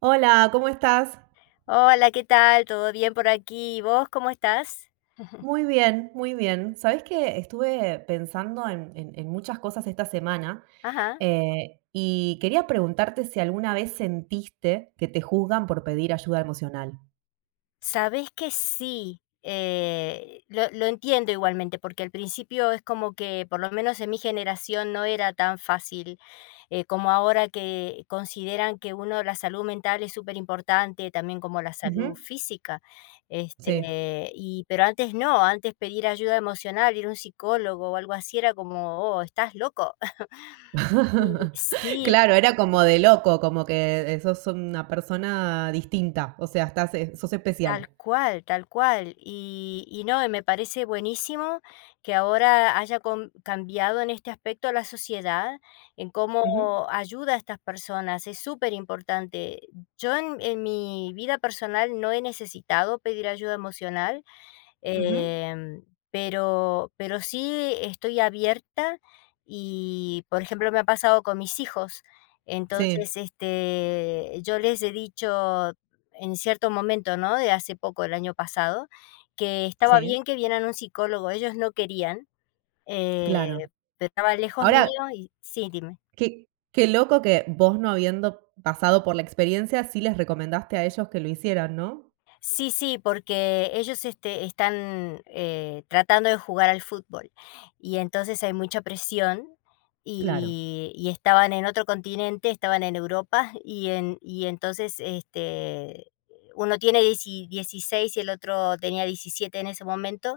Hola, ¿cómo estás? Hola, ¿qué tal? ¿Todo bien por aquí? ¿Y vos cómo estás? Ujú. Muy bien, muy bien. Sabes que estuve pensando en muchas cosas esta semana Ajá. Y quería preguntarte si alguna vez sentiste que te juzgan por pedir ayuda emocional. Sabes que sí, lo entiendo igualmente, porque al principio es como que, por lo menos en mi generación, no era tan fácil, como ahora que consideran que uno la salud mental es súper importante, también como la salud Ujú. física. Sí. Pero antes no, antes pedir ayuda emocional, ir a un psicólogo o algo así era como, oh, estás loco. Sí, Claro, era como de loco, como que sos una persona distinta, o sea, estás, sos tal especial. cual, tal cual. Y no, y me parece buenísimo que ahora haya cambiado en este aspecto la sociedad, en cómo Ujú, ayuda a estas personas. Es súper importante. Yo en mi vida personal no he necesitado pedir ayuda emocional. ujú. Em, pero sí estoy abierta, y, por ejemplo, me ha pasado con mis hijos. Sí, Entonces, yo les he dicho en cierto momento, ¿no?, de hace poco, el año pasado, que estaba sí, bien que vieran un psicólogo, ellos no querían, eh, claro. pero estaba lejos mío Ahora, y sí, dime. qué qué loco que vos, no habiendo pasado por la experiencia, sí les recomendaste a ellos que lo hicieran, ¿no? Sí, sí, porque ellos, están, tratando de jugar al fútbol, y entonces hay mucha presión, Claro, y estaban en otro continente, estaban en Europa, y entonces, uno tiene dieci 16 y el otro tenía 17 en ese momento,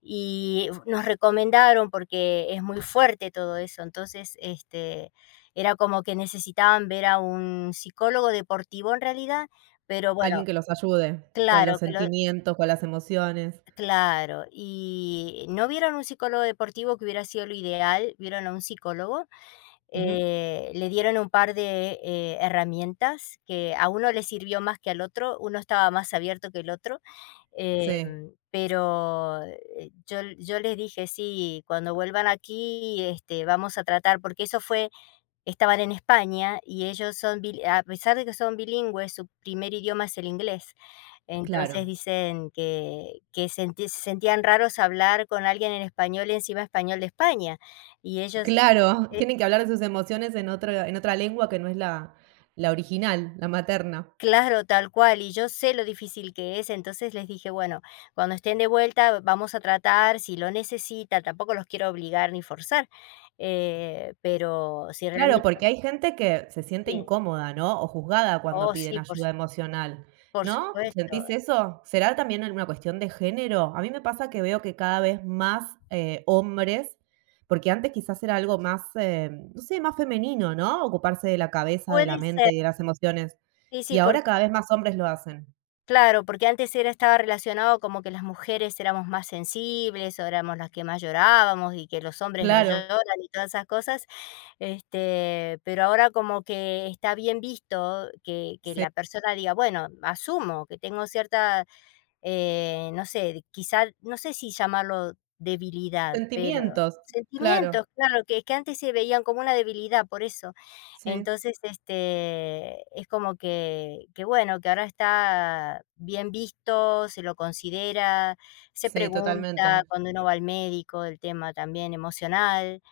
y nos recomendaron porque es muy fuerte todo eso. Entonces, era como que necesitaban ver a un psicólogo deportivo en realidad, pero bueno, alguien que los ayude con claro, los que lo sentimientos, con las emociones. claro, y no vieron un psicólogo deportivo, que hubiera sido lo ideal, vieron a un psicólogo, Ujú. Le dieron un par de, herramientas que a uno le sirvió más que al otro, uno estaba más abierto que el otro, Sí, pero, yo les dije: "Sí, cuando vuelvan aquí, vamos a tratar", porque eso fue, estaban en España y ellos son bil a pesar de que son bilingües, su primer idioma es el inglés. Entonces claro. dicen que senti se sentían raros hablar con alguien en español, encima español de España. Y ellos, Claro, eh, tienen que hablar de sus emociones en otro en otra lengua que no es la original, la materna. claro, tal cual, y yo sé lo difícil que es, entonces les dije: "Bueno, cuando estén de vuelta vamos a tratar, si lo necesitan", tampoco los quiero obligar ni forzar, pero si Claro, realmente porque hay gente que se siente sí. incómoda, ¿no? O juzgada cuando Oh, sí, piden ayuda emocional, por ¿no? supuesto. ¿Sentís eso? ¿Será también una cuestión de género? A mí me pasa que veo que cada vez más hombres, porque antes quizás era algo más, no sé, más femenino, ¿no? Ocuparse de la cabeza, de Puede la ser. mente y de las emociones. Sí, sí, Y por ahora cada vez más hombres lo hacen. claro, porque antes era, estaba relacionado como que las mujeres éramos más sensibles, o éramos las que más llorábamos y que los hombres no Claro, lloran y todas esas cosas, pero ahora como que está bien visto que que sí. la persona diga: "Bueno, asumo que tengo cierta", no sé, quizá, no sé si llamarlo debilidad, pero Sentimientos, claro, sentimientos, claro, que antes se veían como una debilidad, por eso. sí, Entonces, es como que bueno, que ahora está bien visto, se lo considera, se sí, pregunta totalmente. cuando uno va al médico, el tema también emocional,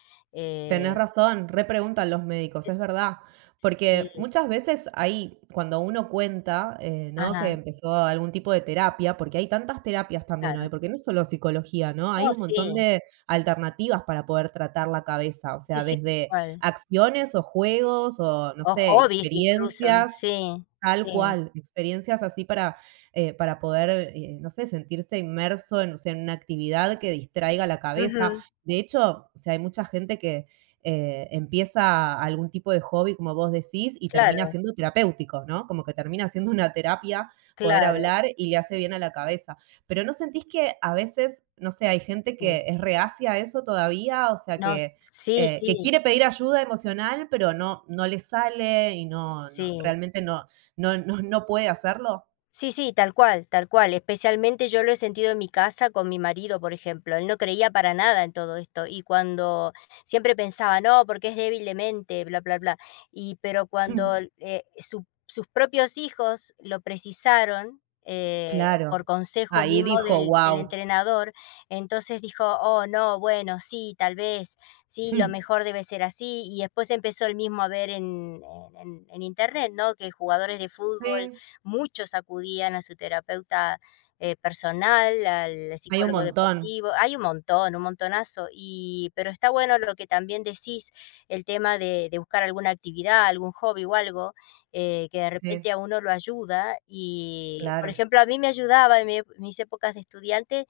Tenés eh, razón, repreguntan los médicos, es es verdad. sí, Porque muchas veces ahí, cuando uno cuenta, ¿no? Que ajá, empezó algún tipo de terapia, porque hay tantas terapias también claro. hoy, porque no es solo psicología, ¿no? Hay Oh, un montón sí, de alternativas para poder tratar la cabeza, o sí, sea, sí, desde tal acciones o juegos o, no O sé, hobbies incluso, experiencias. sí, Tal sí, cual, experiencias así para poder, no sé, sentirse inmerso en, o sea, en una actividad que distraiga la cabeza. ujú, De hecho, o sea, hay mucha gente que empieza algún tipo de hobby, como vos decís, y termina claro, siendo terapéutico, ¿no? Como que termina siendo una terapia poder claro, hablar y le hace bien a la cabeza. Pero ¿no sentís que a veces, no sé, hay gente sí. que es reacia a eso todavía? O sea, No, sí, sí, que quiere pedir ayuda emocional, pero no, no le sale y no, no sí. realmente no, no puede hacerlo? Sí, sí, tal cual, tal cual. Especialmente yo lo he sentido en mi casa con mi marido, por ejemplo. Él no creía para nada en todo esto, y cuando siempre pensaba, no, porque es débil de mente, bla, bla, bla. Y pero cuando, sus propios hijos lo precisaron, por Claro. consejo Ahí mismo dijo: del wow. entrenador, entonces dijo, oh, no, bueno, sí, tal vez, sí, lo mejor debe ser así. Y después empezó él mismo a ver en internet, ¿no? Que jugadores de fútbol Sí, muchos acudían a su terapeuta, personal, al hay un psicólogo montón. deportivo, hay un montón, un montonazo, y pero está bueno lo que también decís, el tema de buscar alguna actividad, algún hobby o algo, que de repente Sí, a uno lo ayuda y, por claro. ejemplo, a mí me ayudaba en mis épocas de estudiante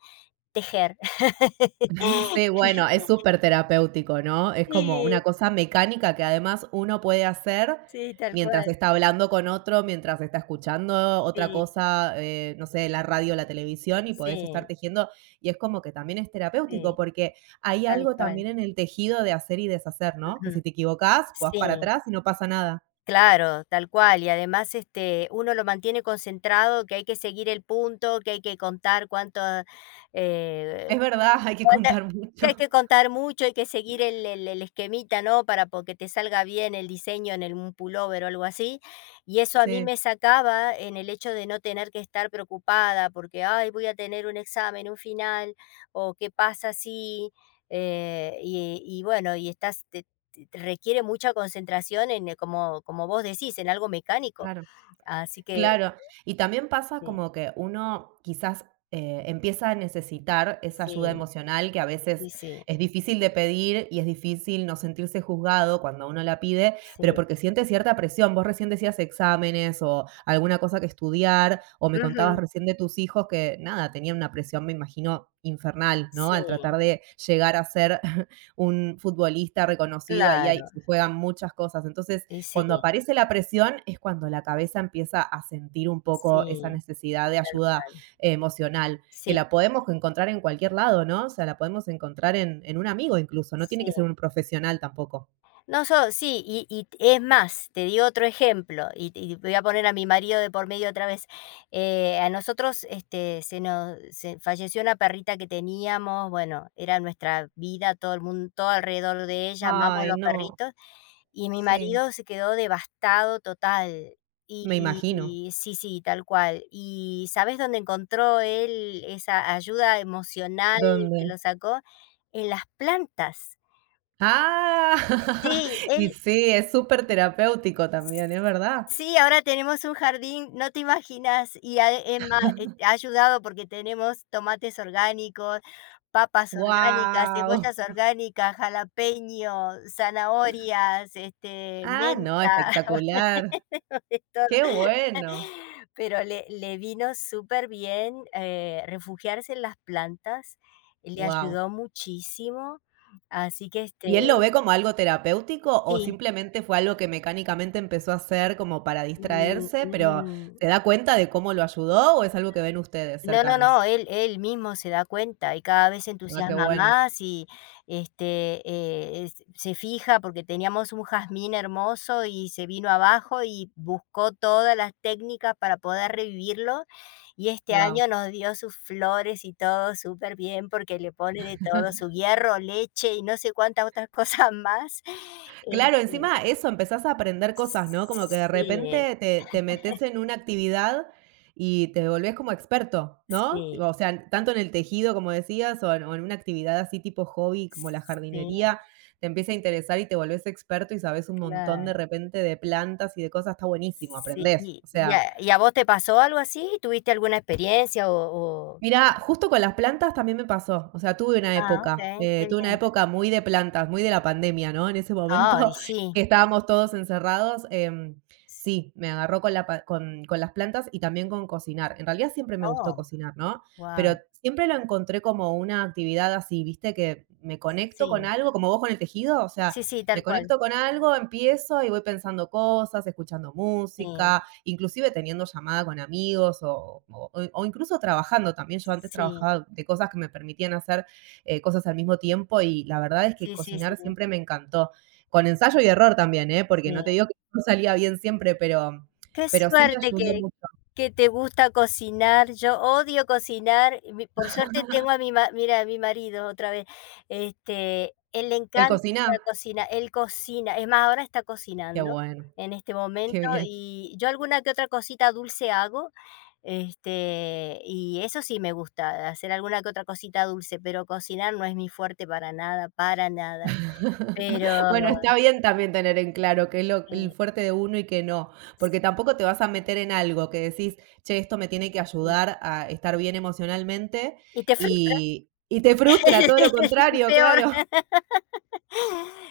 tejer. Sí, bueno, es súper terapéutico, ¿no? Es como Sí, una cosa mecánica que además uno puede hacer sí, tal mientras cual, está hablando con otro, mientras está escuchando otra sí, cosa, no sé, la radio, la televisión, y podés estar sí, tejiendo. Y es como que también es terapéutico, sí, porque hay tal algo cual, también en el tejido de hacer y deshacer, ¿no? Que ujú, si te equivocás, vas sí. para atrás y no pasa nada. Claro, tal cual. Y además, uno lo mantiene concentrado, que hay que seguir el punto, que hay que contar cuánto, eh, Es verdad, hay que cuánta- contar que hay mucho. que contar mucho, hay que seguir el esquemita, ¿no? Para que te salga bien el diseño en un pullover o algo así. Y eso a mí Sí, me sacaba en el hecho de no tener que estar preocupada porque, ay, voy a tener un examen, un final, o qué pasa si... y bueno, y requiere mucha concentración como vos decís, en algo mecánico. claro, Así que claro. Y también pasa sí, como que uno quizás, empieza a necesitar esa ayuda sí, emocional que a y veces sí, es difícil de pedir y es difícil no sentirse juzgado cuando uno la pide, pero sí. porque siente cierta presión. Vos recién decías exámenes o alguna cosa que estudiar, o me Ujú. contabas recién de tus hijos que, nada, tenían una presión, me imagino, infernal, ¿no? Sí, Al tratar de llegar a ser un futbolista reconocido, ahí hay claro, se juegan muchas cosas. Entonces, y cuando sí, aparece la presión es cuando la cabeza empieza a sentir un poco esa sí, necesidad de tal ayuda cual. Emocional, que Sí, la podemos encontrar en cualquier lado, ¿no? O sea, la podemos encontrar en un amigo incluso, no tiene que ser sí. un profesional tampoco. No, sí, y es más, te di otro ejemplo, y voy a poner a mi marido de por medio otra vez. A nosotros, se falleció una perrita que teníamos, bueno, era nuestra vida, todo el mundo, todo alrededor de ella, amamos Ay, los no, perritos. Y mi sí, marido se quedó devastado total. me Y imagino. y sí, sí, tal cual. ¿Y sabes dónde encontró él esa ayuda emocional ¿Dónde? que lo sacó? En las plantas. Ah, Sí, y él sí, es súper terapéutico también, es verdad. sí, ahora tenemos un jardín, no te imaginas, y ha es ma ha ayudado porque tenemos tomates orgánicos, papas orgánicas, Wow. cebollas orgánicas, jalapeño, zanahorias, Ah, no, menta, espectacular. de todo. Qué bueno. Pero le vino superbién, refugiarse en las plantas, le Wow. ayudó muchísimo, así que, ¿Y él lo ve como algo terapéutico o sí, simplemente fue algo que mecánicamente empezó a hacer como para mm, distraerse, pero mm. se da cuenta de cómo lo ayudó o es algo que ven ustedes No, no, no, cercanos? él mismo se da cuenta y cada vez se Ah, qué entusiasma bueno. más y, este, es se fija porque teníamos un jazmín hermoso y se vino abajo y buscó todas las técnicas para poder revivirlo, y este Wow. año nos dio sus flores y todo súper bien porque le pone de todo, su hierro, leche y no sé cuántas otras cosas más. Claro, Este, encima eso, empezás a aprender cosas, ¿no? Como que de sí, repente te metes en una actividad y te volvés como experto, ¿no? sí, O sea, tanto en el tejido, como decías, o en una actividad así tipo hobby, como la sí, jardinería, te empieza a interesar y te volvés experto y sabes un montón de claro. repente de plantas y de cosas, está buenísimo, Sí, aprendés. O sea, y a vos te pasó algo así? ¿Tuviste alguna experiencia o? mirá, justo con las plantas también me pasó, o sea, Ah, okey, qué tuve una bien. época muy de plantas, muy de la pandemia, ¿no? En ese Ay, momento sí. que estábamos todos encerrados, S sí, me agarró con la pa- con las plantas y también con cocinar. En realidad siempre me gustó Oh, cocinar, ¿no? wow. Pero siempre lo encontré como una actividad así, ¿viste? Que me conecto con Sí. algo, como vos con el tejido, o sea, Sí, sí, me tal cual. conecto con algo, empiezo y voy pensando cosas, escuchando Sí. música, inclusive teniendo llamada con amigos o, o incluso trabajando también. Yo antes Sí. trabajaba de cosas que me permitían hacer cosas al mismo tiempo y la verdad es que Sí, sí, sí, cocinar siempre me encantó. Con ensayo y error también, ¿eh? Porque no te sí. digo que no salía bien siempre, Qué pero sí me suerte ayudó que mucho. que te gusta cocinar. Yo odio cocinar, mi por suerte tengo a mi ma mira, a mi marido otra vez, él le El encanta cocinar, cocinar, él cocina, es más, ahora está qué cocinando bueno, en este qué momento, bien. y yo alguna que otra cosita dulce hago, y eso sí me gusta, hacer alguna que otra cosita dulce, pero cocinar no es mi fuerte para nada, para nada. Pero, Bueno, está bien también tener en claro qué es lo eh, el fuerte de uno y qué no, porque sí, tampoco te vas a meter en algo que decís: "Che, esto me tiene que sí. ayudar a estar bien emocionalmente", Y te frustra, y te frustra, todo lo y contrario, peor. claro,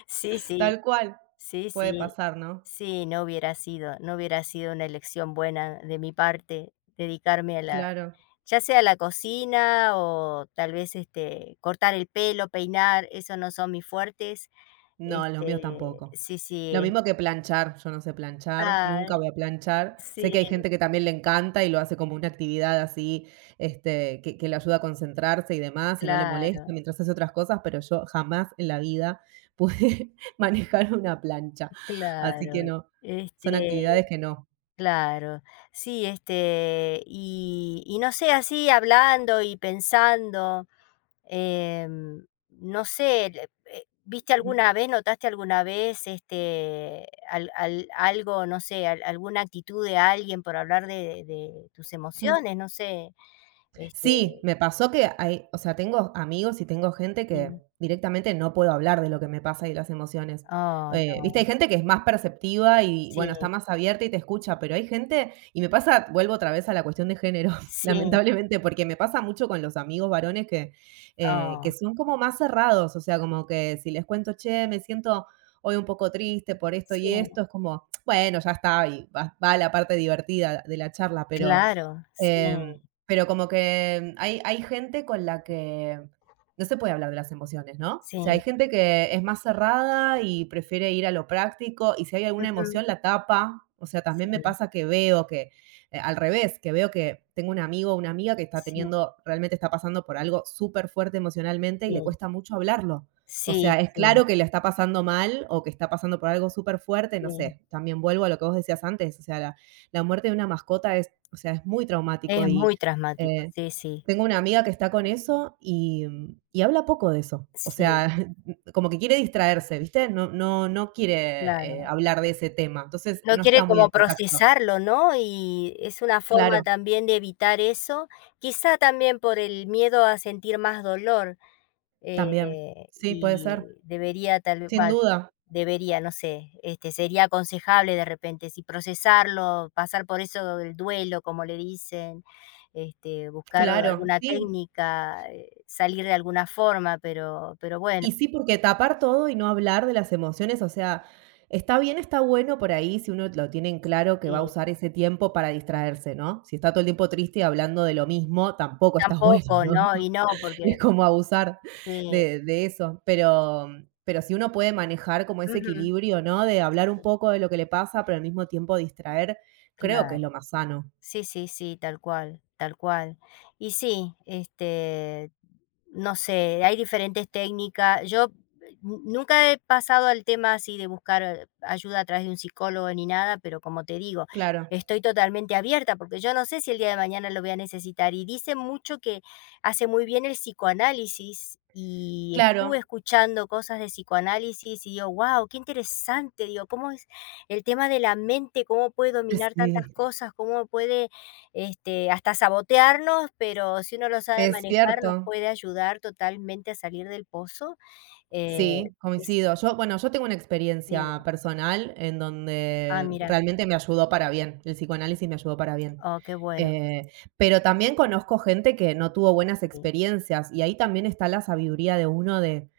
Sí, sí, tal cual. sí, Puede sí. pasar, ¿no? Sí, no hubiera sido una elección buena de mi parte dedicarme a la Claro. ya sea a la cocina o tal vez, cortar el pelo, peinar, eso no son mis fuertes. No, los míos tampoco. Sí, Lo sí. mismo que planchar, yo no sé planchar, Ah, nunca voy a planchar. sí, Sé que hay gente que también le encanta y lo hace como una actividad así, este, que le ayuda a concentrarse y demás, y no le molesta claro, mientras hace otras cosas, pero yo jamás en la vida pude manejar una plancha. Así claro. que no, Este, son actividades que no. claro. Sí, y no sé, así hablando y pensando. No sé, ¿viste alguna vez, notaste alguna vez, algo, no sé, alguna actitud de alguien por hablar de tus Ujú. emociones? No sé. Este, Sí, me pasó que hay, o sea, tengo amigos y tengo gente que sí. directamente no puedo hablar de lo que me pasa y las emociones. Oh, no. Viste, hay gente que es más perceptiva y Sí, bueno, está más abierta y te escucha, pero hay gente, y me pasa, vuelvo otra vez a la cuestión de género, sí. lamentablemente, porque me pasa mucho con los amigos varones Oh, que son como más cerrados, o sea, como que si les cuento, che, me siento hoy un poco triste por esto sí. y esto, es como, bueno, ya está, y va, va a la parte divertida de la charla, pero Claro, sí, pero como que hay gente con la que no se puede hablar de las emociones, ¿no? O sea, hay sí. gente que es más cerrada y prefiere ir a lo práctico, y si hay alguna Ujú, emoción la tapa. O sea, sí, también me sí, pasa que veo que, al revés, que veo que tengo un amigo o una amiga que está sí. teniendo, realmente está pasando por algo súper fuerte emocionalmente y le cuesta mucho hablarlo. O Sí, sea, es sí, claro que le está pasando mal o que está pasando por algo súper fuerte, no sí. sé. También vuelvo a lo que vos decías antes, o sea, la muerte de una mascota es, o sea, es muy traumático Es y muy traumático. eh, Sí, sí, tengo una amiga que está con eso y, mm, y habla poco de eso. O sí, sea, como que quiere distraerse, ¿viste? No, no, no quiere claro. hablar de ese tema. Entonces No no quiere está muy como en contacto. procesarlo, ¿no? Y es una Claro, forma también de evitar eso, quizá también por el miedo a sentir más dolor, también. Sí, puede ser. y debería tal vez, Sin va, duda. debería, no sé, sería aconsejable de repente, si procesarlo, pasar por eso del duelo, como le dicen, buscar Claro, alguna sí. técnica, salir de alguna forma, pero bueno, Y sí, porque tapar todo y no hablar de las emociones, o sea, está bien, está bueno por ahí si uno lo tiene en claro que va a sí, usar ese tiempo para distraerse, ¿no? Si está todo el tiempo triste y hablando de lo mismo, tampoco está bueno, tampoco, ¿no? ¿no? Y no, porque Es como abusar sí, de eso. Pero si uno puede manejar como ese ujú, equilibrio, ¿no? De sí, hablar un sí, poco de lo que le pasa, pero al mismo tiempo distraer, creo que claro. es lo más sano. Sí, sí, sí, tal cual, tal cual. Y sí, no sé, hay diferentes técnicas. Yo, nunca he pasado al tema así de buscar, ayuda a través de un psicólogo ni nada, pero como te digo, Claro, estoy totalmente abierta porque yo no sé si el día de mañana lo voy a necesitar. Y dice mucho que hace muy bien el psicoanálisis y estuve claro. escuchando cosas de psicoanálisis y digo, wow, qué interesante, digo, ¿cómo es? El tema de la mente, cómo puede dominar tantas Sí, cosas, cómo puede, hasta sabotearnos, pero si uno lo sabe es manejar, nos cierto. puede ayudar totalmente a salir del pozo. Eh, Sí, es coincido. Yo, bueno, yo tengo una sí. experiencia personal en Ah, donde mira. realmente me ayudó para bien, el psicoanálisis me ayudó para bien. Oh, qué bueno. Eh, pero también conozco gente que no tuvo buenas Sí, experiencias y ahí también está la sabiduría de uno de,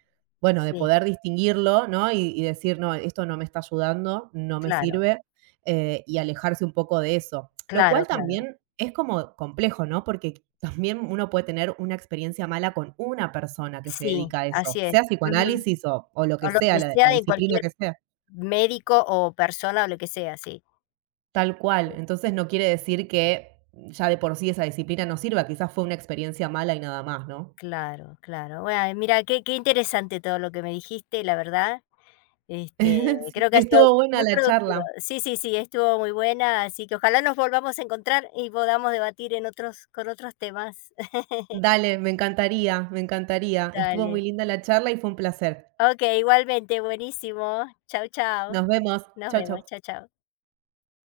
bueno, de sí, poder distinguirlo, ¿no? Y decir, no, esto no me está ayudando, no me claro, sirve, y alejarse un poco de eso. Lo claro, cual claro. también es como complejo, ¿no? Porque también uno puede tener una experiencia mala con una persona que se Sí, dedica a así eso, es. sea Ujú. psicoanálisis o lo O que lo que sea, la sea la de disciplina cualquier que sea. médico o persona o lo que sea, sí. Tal cual. Entonces no quiere decir que ya de por sí esa disciplina no sirva, quizás fue una experiencia mala y nada más, ¿no? Claro, claro. Bueno, mira, qué interesante todo lo que me dijiste, la verdad. Sí, Creo que ha sido estuvo buena muy la productiva. charla. Sí, sí, sí, estuvo muy buena, así que ojalá nos volvamos a encontrar y podamos debatir en otros con otros temas. Dale, me encantaría, me encantaría. Estuvo Dale. muy linda la charla y fue un placer. Okey, igualmente, buenísimo. Chao, chao. Nos vemos. Nos Chau, chau. vemos. Chao, chao.